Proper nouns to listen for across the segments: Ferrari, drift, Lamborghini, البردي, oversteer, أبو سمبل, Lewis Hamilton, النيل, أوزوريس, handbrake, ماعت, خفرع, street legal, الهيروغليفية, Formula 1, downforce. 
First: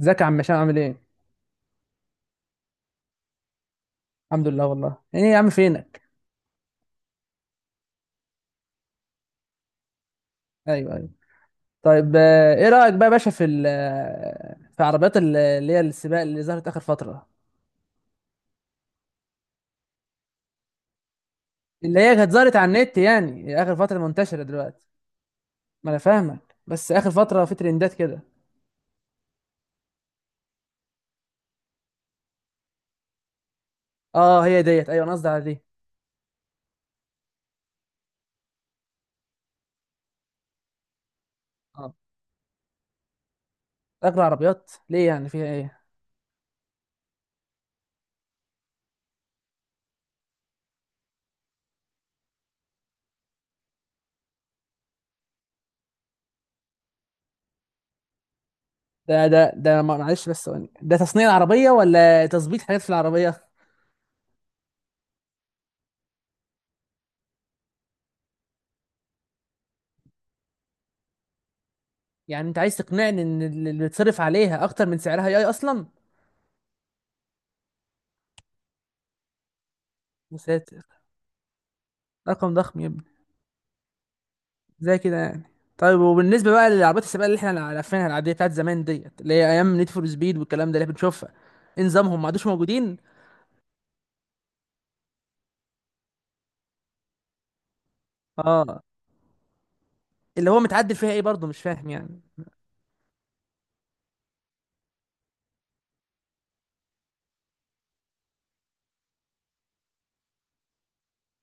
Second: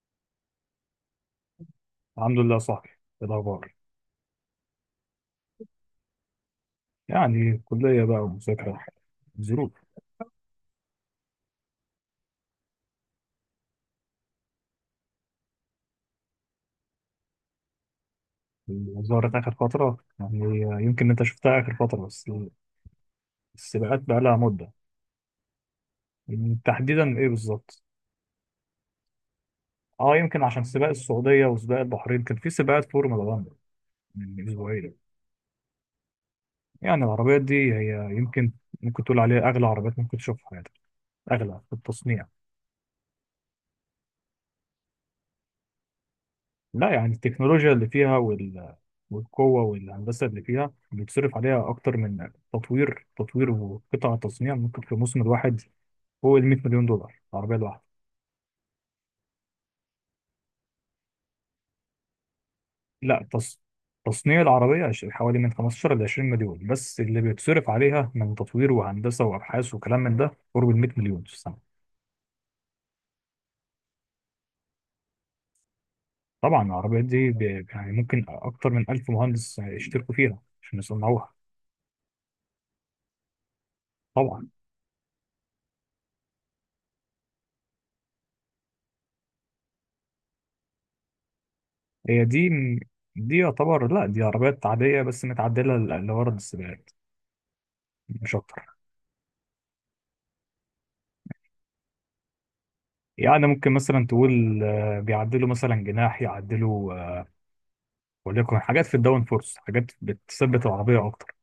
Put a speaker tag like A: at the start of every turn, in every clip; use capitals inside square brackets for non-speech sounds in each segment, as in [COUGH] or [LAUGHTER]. A: ازيك يا عم هشام عامل ايه؟
B: الحمد لله صاحبي. إيه الأخبار؟
A: الحمد لله والله ايه يا عم فينك؟
B: يعني كلية بقى ومذاكرة ظروف.
A: ايوه ايوه. طيب، ايه رأيك بقى يا باشا في عربيات اللي هي السباق اللي ظهرت اخر فترة.
B: ظهرت آخر فترة، يعني يمكن أنت شفتها آخر
A: اللي
B: فترة
A: هي
B: بس.
A: كانت ظهرت على النت، يعني اخر فترة
B: السباقات بقى لها
A: منتشرة
B: مدة.
A: دلوقتي. ما انا فاهمك، بس اخر
B: تحديدا إيه
A: فترة في
B: بالظبط؟
A: ترندات كده.
B: أه يمكن عشان سباق السعودية وسباق البحرين، كان في سباقات فورمولا 1
A: اه،
B: من
A: هي ديت،
B: أسبوعين.
A: ايوه انا قصدي على دي.
B: يعني العربيات دي هي يمكن ممكن تقول عليها أغلى عربيات ممكن تشوفها في حياتك، أغلى في
A: اه.
B: التصنيع.
A: اغلى عربيات ليه؟ يعني فيها ايه؟
B: لا يعني التكنولوجيا اللي فيها وال... والقوة والهندسة اللي فيها بيتصرف عليها أكتر من تطوير وقطع تصنيع ممكن في الموسم الواحد فوق ال 100 مليون دولار العربية الواحدة.
A: ده ده ده ما- معلش بس ثواني، ده تصنيع العربية ولا تظبيط حاجات في
B: لا
A: العربية؟
B: تص... تصنيع العربية حوالي من 15 ل 20 مليون، بس اللي بيتصرف عليها من تطوير وهندسة وأبحاث وكلام من ده قرب ال 100 مليون في السنة.
A: يعني انت عايز تقنعني ان اللي بيتصرف عليها اكتر من سعرها اي اصلا؟
B: طبعا العربيات يعني ممكن أكتر من 1000 مهندس يشتركوا
A: يا
B: فيها عشان
A: ساتر،
B: يصنعوها.
A: رقم ضخم يبقى.
B: طبعا
A: زي كده يعني. طيب، وبالنسبه بقى للعربيات السباق اللي احنا عارفينها، العاديه بتاعت زمان ديت، اللي هي ايام نيد فور سبيد والكلام ده اللي بنشوفها، ايه نظامهم؟
B: هي
A: ما عادوش
B: دي
A: موجودين.
B: دي يعتبر لا، دي عربيات عادية بس متعدلة لغرض السباقات مش أكتر.
A: اه. اللي هو متعدل فيها ايه برضه؟ مش فاهم يعني.
B: يعني ممكن مثلا تقول بيعدلوا مثلا جناح يعدلوا وليكن حاجات في الداون فورس، حاجات بتثبت العربية أكتر.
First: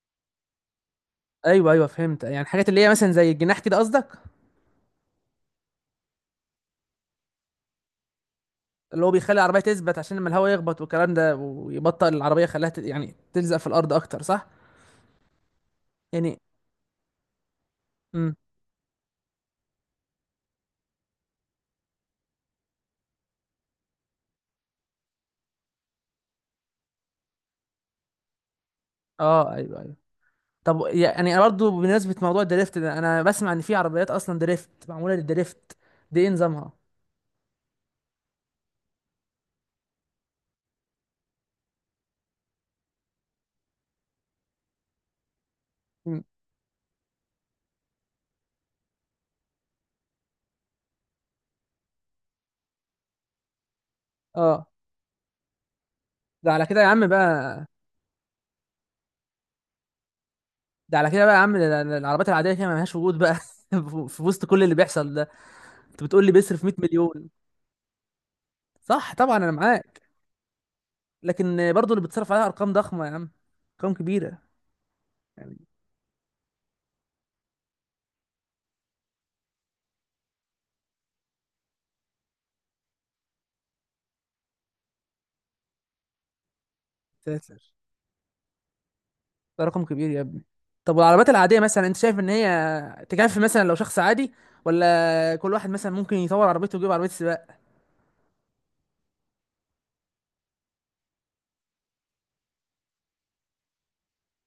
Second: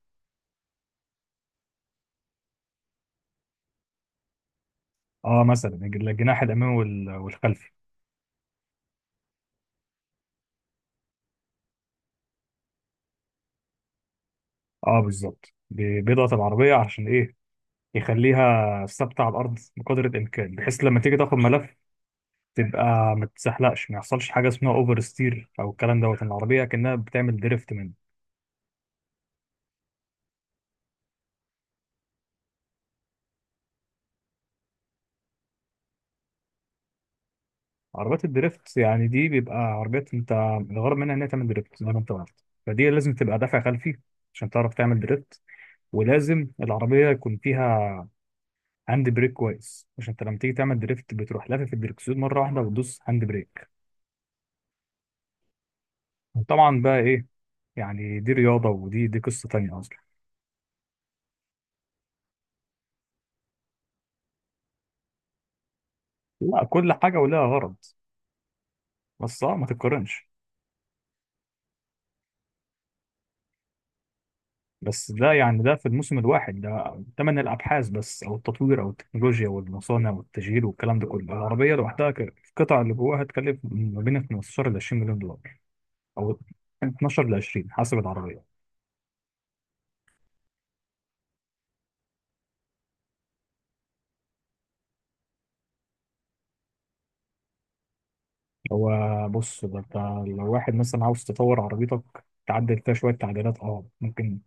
A: ايوه ايوه، فهمت، يعني حاجات اللي هي مثلا زي الجناح كده قصدك.
B: اه، مثلا الجناح الأمامي والخلفي.
A: اللي هو بيخلي العربيه تثبت، عشان لما الهواء يخبط والكلام ده ويبطئ العربيه، خلاها يعني تلزق في الارض اكتر، صح؟
B: اه بالظبط، بيضغط
A: يعني
B: العربية عشان إيه،
A: امم.
B: يخليها ثابتة على الأرض بقدر الإمكان، بحيث لما تيجي تاخد ملف تبقى ما تتزحلقش، ما يحصلش حاجة اسمها أوفر ستير أو الكلام إن العربية كأنها بتعمل دريفت.
A: اه ايوه ايوه. طب يعني انا برضه بمناسبه موضوع الدريفت ده، انا بسمع ان في عربيات اصلا دريفت، معموله للدريفت، دي ايه نظامها؟
B: عربيات الدريفت يعني دي بيبقى عربيات انت الغرض منها ان هي تعمل دريفت زي ما انت قلت، فدي لازم تبقى دافع خلفي عشان تعرف تعمل دريفت.
A: مم.
B: ولازم العربية يكون فيها هاند بريك كويس، عشان انت لما تيجي تعمل دريفت بتروح لافف الدركسيون مرة واحدة وتدوس هاند بريك.
A: اه. ده على كده
B: طبعا
A: يا
B: بقى
A: عم
B: ايه،
A: بقى.
B: يعني دي رياضة، ودي قصة تانية اصلا.
A: ده على كده بقى يا عم، ده العربيات العادية كده ملهاش وجود بقى [LAUGHS] في وسط كل اللي بيحصل ده. انت بتقول لي بيصرف
B: لا،
A: 100
B: كل حاجة
A: مليون؟
B: ولها غرض.
A: صح، طبعا
B: بس
A: انا
B: اه ما
A: معاك.
B: تتقارنش.
A: لكن برضه اللي بتصرف عليها ارقام ضخمة يا عم، ارقام كبيرة
B: بس ده
A: يعني.
B: يعني ده في الموسم الواحد، ده تمن الابحاث بس او التطوير او التكنولوجيا والمصانع والتشغيل والكلام ده كله. العربيه لوحدها القطع اللي جواها هتكلف ما بين 15 ل 20 مليون دولار، او 12 ل
A: ساتر،
B: 20 حسب العربيه.
A: ده رقم كبير يا ابني. طب والعربيات العادية مثلا، انت شايف ان هي تكفي مثلا لو شخص عادي، ولا كل واحد مثلا ممكن يطور عربيته ويجيب عربية سباق؟
B: هو بص، ده انت لو واحد مثلا عاوز تطور عربيتك، تعدل فيها شويه تعديلات اه ممكن،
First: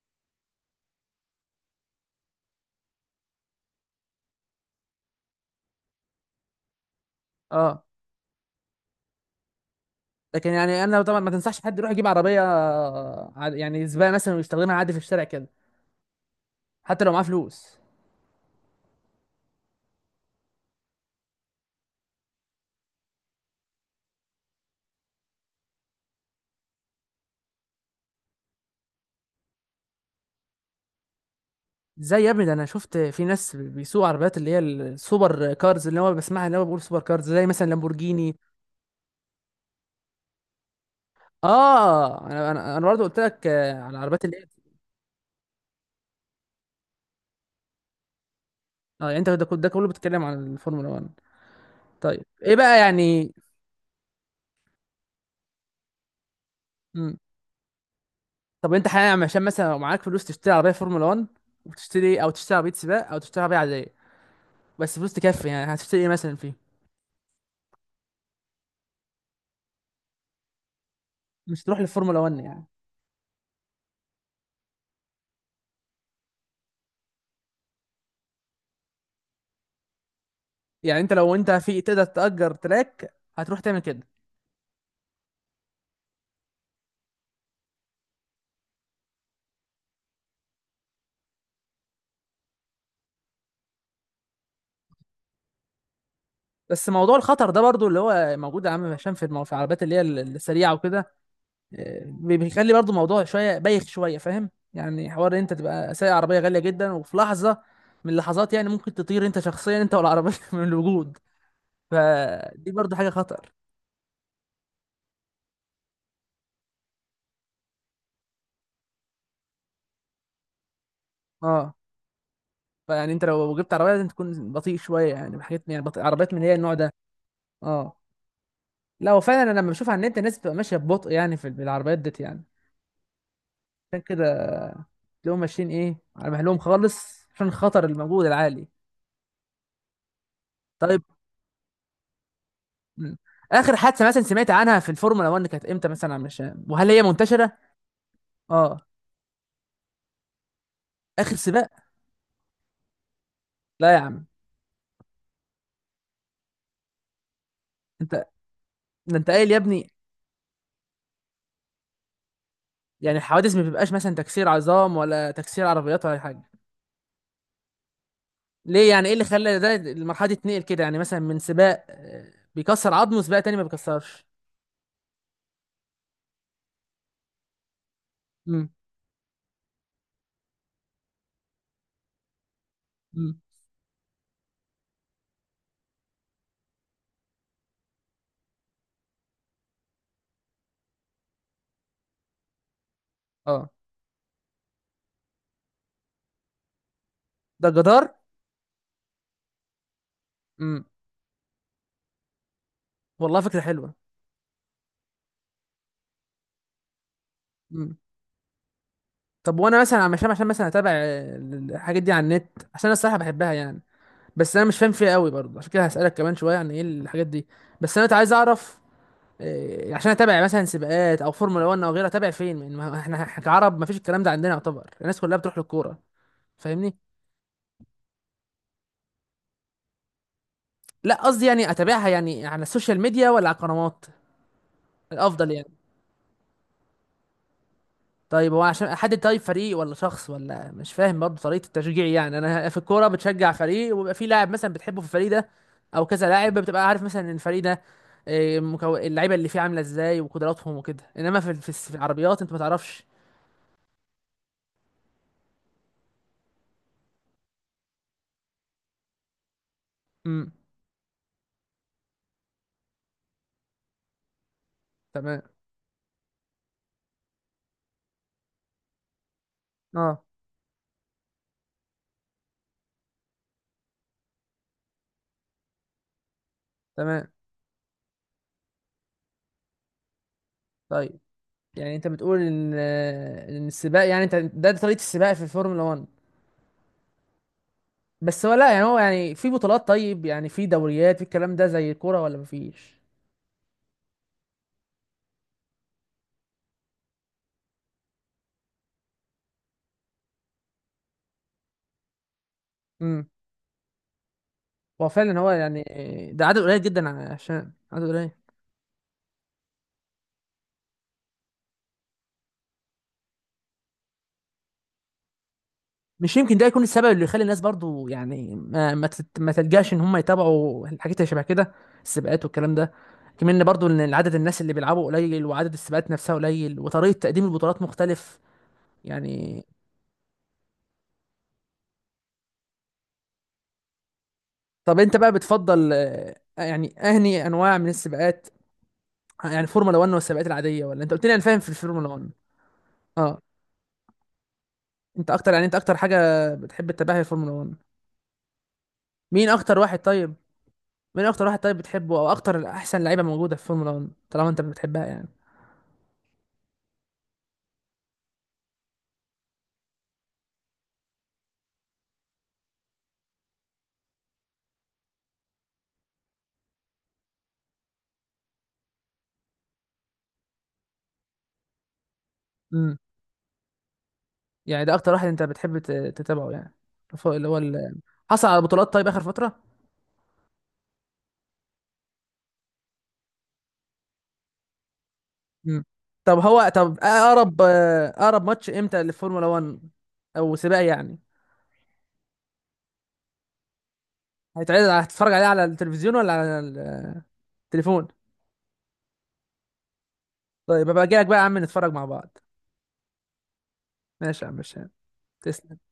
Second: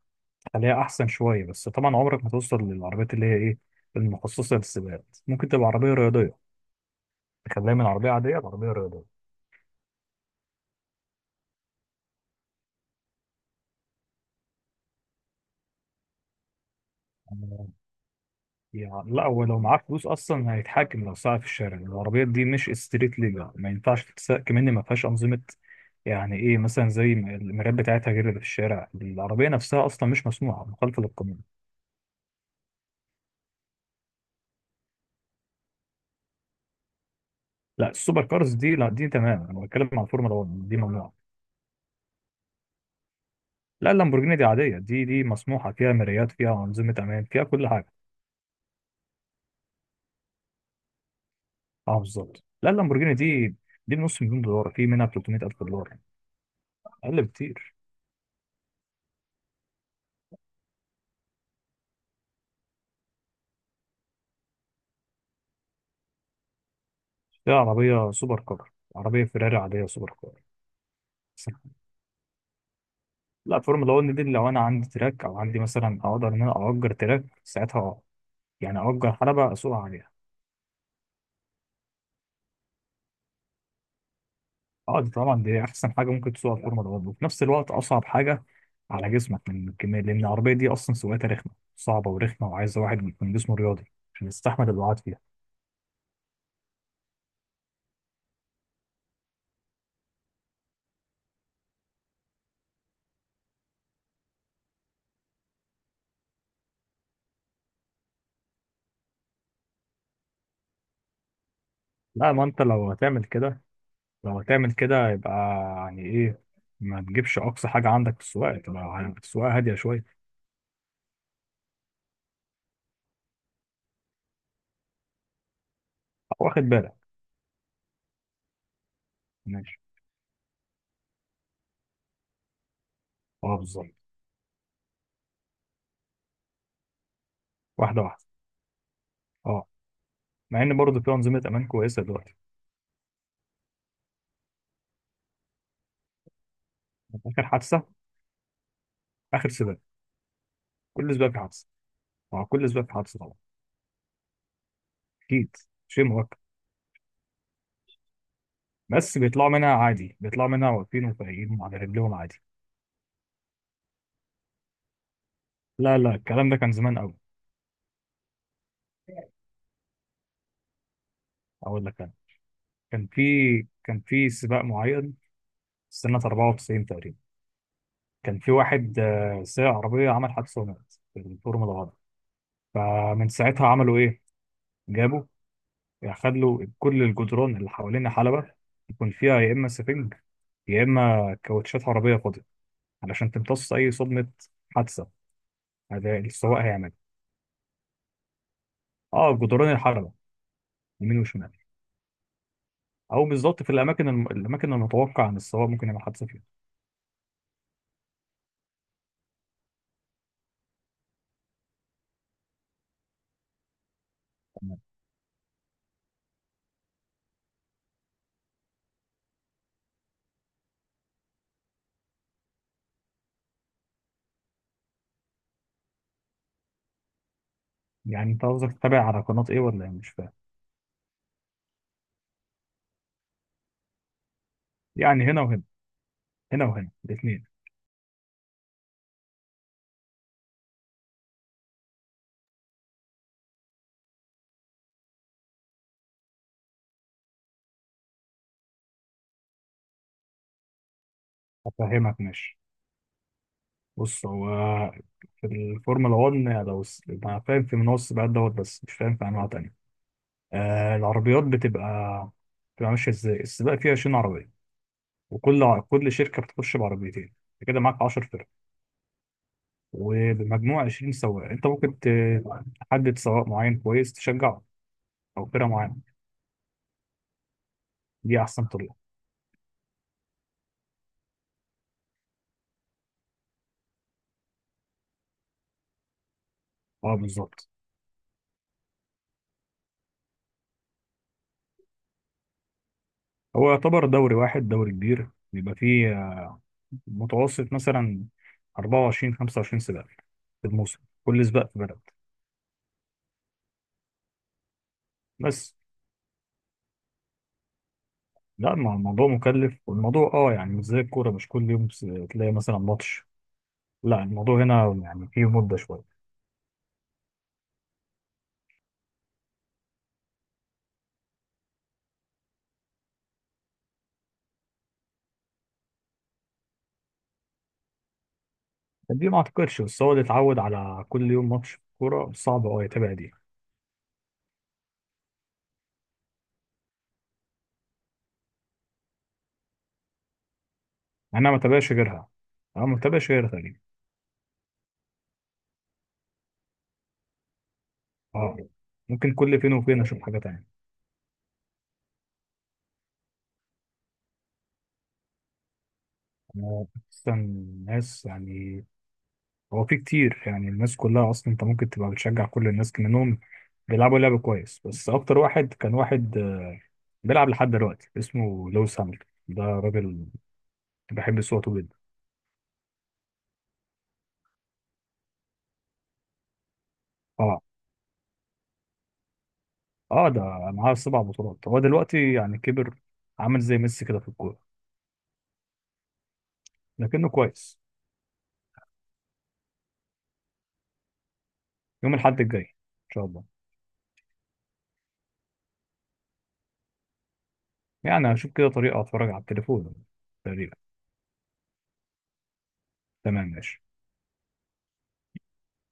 B: تخليها احسن شويه، بس طبعا عمرك ما توصل للعربيات اللي هي ايه، المخصصه للسباقات. ممكن تبقى عربيه رياضيه، تخليها
A: اه.
B: من عربيه عاديه لعربيه رياضيه.
A: لكن يعني انا طبعا ما تنصحش حد يروح يجيب عربية يعني سباق مثلا ويستخدمها عادي في الشارع كده، حتى لو معاه فلوس.
B: يعني لا، هو لو معاه فلوس اصلا هيتحكم لو ساعة في الشارع. العربيات دي مش ستريت ليجل، ما ينفعش تتساق، كمان ما فيهاش انظمه، يعني ايه مثلا زي ما المرايات بتاعتها غير اللي في الشارع. العربيه نفسها اصلا مش مسموحه، مخالفه للقانون.
A: ازاي يا ابني؟ ده انا شفت في ناس بيسوقوا عربيات اللي هي السوبر كارز، اللي هو بسمعها، اللي هو بيقول سوبر كارز زي مثلا
B: لا السوبر
A: لامبورجيني.
B: كارز دي لا، دي تمام. انا بتكلم عن الفورمولا 1، دي ممنوعه.
A: اه، انا برضه قلت لك، على
B: لا
A: العربيات اللي
B: اللامبورجيني
A: هي.
B: دي عاديه، دي مسموحه، فيها مرايات، فيها انظمه امان، فيها كل حاجه.
A: اه، يعني انت ده كله بتتكلم عن الفورمولا 1.
B: اه
A: طيب،
B: بالظبط،
A: ايه
B: لا
A: بقى
B: اللامبورجيني
A: يعني؟
B: دي، دي بنص مليون دولار، في منها 300,000 دولار،
A: مم.
B: اقل بكتير.
A: طب انت حاليا عشان مثلا لو معاك فلوس تشتري عربيه فورمولا 1 وتشتري إيه؟ او تشتري عربيه سباق او تشتري عربيه عاديه، بس فلوس تكفي يعني، هتشتري ايه مثلا فيه؟
B: دي عربيه سوبر كار، عربيه فيراري عاديه سوبر كار.
A: مش تروح للفورمولا 1 يعني؟
B: لا الفورمولا 1 دي لو انا عندي تراك، او عندي مثلا اقدر ان انا اجر تراك ساعتها، يعني اجر حلبة اسوقها عليها.
A: يعني انت لو انت في تقدر تأجر تراك، هتروح تعمل كده؟
B: اه دي طبعا دي احسن حاجة ممكن تسوقها الفورمولا 1، وفي نفس الوقت اصعب حاجة على جسمك من الكمية، لان العربية دي اصلا سواقتها رخمة، صعبة ورخمة، وعايزة واحد يكون جسمه رياضي عشان يستحمل الوعاد فيها.
A: بس موضوع الخطر ده برضو اللي هو موجود يا عم هشام في العربيات اللي هي السريعه وكده، بيخلي برضو الموضوع شويه بايخ شويه، فاهم يعني؟ حوار إن انت تبقى سايق عربيه غاليه جدا، وفي لحظه من اللحظات يعني ممكن تطير انت شخصيا، انت والعربيه [LAUGHS] من الوجود.
B: لا ما انت
A: فدي
B: لو
A: برضو حاجه
B: هتعمل
A: خطر.
B: كده، لو هتعمل كده يبقى يعني ايه، ما تجيبش اقصى حاجة عندك في السواقة، تبقى السواقة هادية شوية.
A: اه. فيعني انت لو جبت عربيه لازم تكون بطيء شويه يعني، حاجات يعني بطيء عربيات من اللي هي
B: واخد
A: النوع ده.
B: بالك.
A: اه. لا وفعلا انا لما
B: ماشي.
A: بشوف على النت الناس بتبقى ماشيه ببطء يعني في العربيات ديت يعني.
B: اه بالظبط.
A: عشان كده تلاقيهم ماشيين ايه، على مهلهم خالص، عشان خطر
B: واحدة
A: الموجود
B: واحدة.
A: العالي.
B: اه، مع ان برضه
A: طيب.
B: في انظمه امان كويسه دلوقتي.
A: مم. اخر حادثه مثلا سمعت عنها في الفورمولا 1 كانت امتى مثلا؟ مش، وهل هي
B: اخر
A: منتشره؟
B: حادثه؟
A: اه.
B: اخر سباق، كل سباق
A: اخر
B: في حادثه.
A: سباق؟
B: مع كل سباق في حادثه طبعا.
A: لا يا عم.
B: اكيد، شيء مؤكد.
A: انت. ده
B: بس
A: انت
B: بيطلعوا
A: قايل يا
B: منها
A: ابني،
B: عادي، بيطلعوا منها واقفين وفايقين على رجلهم عادي.
A: يعني الحوادث ما بيبقاش مثلا تكسير عظام ولا تكسير
B: لا
A: عربيات ولا
B: لا،
A: أي حاجه؟
B: الكلام ده كان زمان قوي.
A: ليه يعني؟ ايه اللي خلى ده المرحله دي تنقل كده، يعني مثلا من سباق
B: اقول لك انا،
A: بيكسر
B: كان
A: عظمه،
B: في
A: سباق تاني ما
B: كان
A: بيكسرش؟
B: في سباق معين سنه 94 تقريبا، كان في
A: امم.
B: واحد سايق عربيه عمل حادثه ومات في الفورمولا 1. فمن
A: امم.
B: ساعتها عملوا ايه، جابوا، خدوا كل الجدران اللي حوالين حلبة يكون فيها يا اما سفنج يا اما كاوتشات عربيه فاضيه، علشان
A: اه.
B: تمتص أي صدمة حادثة هذا السواق هيعمل.
A: ده جدار؟
B: اه جدران الحلبة
A: امم.
B: يمين وشمال، أو
A: والله فكره
B: بالظبط في
A: حلوه.
B: الأماكن الأماكن المتوقع إن السواق ممكن يعمل حادثة فيها.
A: امم. طب وانا مثلا عشان مثلا اتابع الحاجات دي على النت، عشان انا الصراحه بحبها يعني، بس انا مش
B: تمام.
A: فاهم فيها قوي برضه، عشان كده هسألك كمان شوية عن ايه الحاجات دي. بس انا عايز اعرف، عشان اتابع مثلا سباقات او فورمولا 1 او غيرها، اتابع فين؟ من ما احنا إحنا كعرب ما فيش الكلام ده عندنا، يعتبر الناس كلها بتروح للكورة، فاهمني؟
B: يعني أنت قصدك تتابع على قناة إيه ولا إيه، مش فاهم.
A: لا، قصدي يعني اتابعها يعني على السوشيال ميديا ولا على القنوات
B: يعني هنا
A: الافضل
B: وهنا
A: يعني.
B: هنا وهنا الاتنين.
A: طيب، هو عشان احدد، طيب فريق ولا شخص؟ ولا مش فاهم برضه طريقه التشجيع؟ يعني انا في الكوره بتشجع فريق، وبيبقى في لاعب مثلا بتحبه في الفريق ده، او كذا لاعب بتبقى عارف مثلا ان الفريق ده اللعيبه اللي فيه عامله ازاي وقدراتهم وكده، انما في
B: أفهمك
A: العربيات انت ما
B: ماشي.
A: تعرفش.
B: بص هو، في الفورمولا 1 لو أنا فاهم في منوع السباقات بس مش فاهم في أنواع تانية.
A: امم.
B: آه العربيات بتبقى ماشية إزاي، السباق فيها 20 عربية،
A: تمام.
B: كل شركة بتخش بعربيتين، أنت كده معاك 10،
A: اه.
B: وبمجموع 20 سواق انت ممكن تحدد سواق معين كويس تشجعه او فرقه معينه.
A: تمام.
B: دي احسن طريقه.
A: طيب، يعني انت بتقول ان ان السباق يعني انت ده طريقه السباق في الفورمولا 1.
B: اه بالظبط.
A: بس هو لا يعني، هو يعني في بطولات، طيب يعني في دوريات، في الكلام ده زي الكوره، ولا مفيش؟
B: هو يعتبر دوري واحد، دوري كبير بيبقى فيه متوسط مثلا 24 25 سباق في الموسم، كل سباق في بلد.
A: هو فعلا هو
B: بس
A: يعني، ده عدد قليل جدا، عشان عدد قليل.
B: لا الموضوع مكلف، والموضوع اه يعني مش زي الكوره، مش كل يوم تلاقي مثلا ماتش، لا الموضوع هنا يعني فيه مده شويه.
A: مش يمكن ده يكون السبب اللي يخلي الناس برضو يعني ما تلجاش ان هم يتابعوا الحاجات اللي شبه كده، السباقات والكلام ده، كمان إن برضو ان عدد الناس اللي بيلعبوا قليل، وعدد السباقات نفسها قليل، وطريقة تقديم البطولات مختلف
B: دي ما
A: يعني؟
B: اعتقدش، بس هو اللي اتعود على كل يوم ماتش كوره صعب اه يتابع دي.
A: طب انت بقى بتفضل يعني اهني انواع من السباقات، يعني فورمولا 1 والسباقات العادية، ولا انت قلت لي انا
B: انا ما
A: فاهم في
B: بتابعش
A: الفورمولا
B: غيرها،
A: 1؟
B: اه ما بتابعش
A: اه.
B: غيرها تقريبا.
A: انت اكتر يعني، انت اكتر حاجة بتحب تتابعها هي الفورمولا 1.
B: اه ممكن
A: مين
B: كل فين
A: اكتر واحد
B: وفين اشوف
A: طيب؟
B: حاجه تانية.
A: مين اكتر واحد طيب بتحبه، او اكتر احسن لعيبه موجوده في فورمولا 1، طالما انت بتحبها يعني؟
B: انا اصلا الناس يعني، هو في كتير يعني، الناس كلها اصلا انت ممكن تبقى بتشجع كل الناس منهم بيلعبوا لعب كويس، بس اكتر واحد كان واحد بيلعب لحد دلوقتي اسمه لويس هامilton، ده راجل بحب صوته جدا.
A: امم. يعني ده اكتر واحد انت بتحب تتابعه يعني، فوق اللي هو
B: اه.
A: ال-، حصل على بطولات طيب اخر فتره؟
B: اه ده معاه 7 بطولات، هو دلوقتي يعني كبر، عامل زي ميسي كده في الكوره،
A: امم. طب هو، طب
B: لكنه
A: اقرب
B: كويس.
A: اقرب ماتش امتى للفورمولا 1، او سباق يعني؟
B: يوم الاحد الجاي ان شاء الله.
A: هيتعرض على-، هتتفرج عليه على التلفزيون ولا على التليفون؟
B: يعني هشوف كده طريقه اتفرج على التليفون تقريبا.
A: طيب، ابقى اجي لك بقى يا عم نتفرج مع بعض.
B: تمام ماشي.
A: ماشي يا عم هشام، تسلم.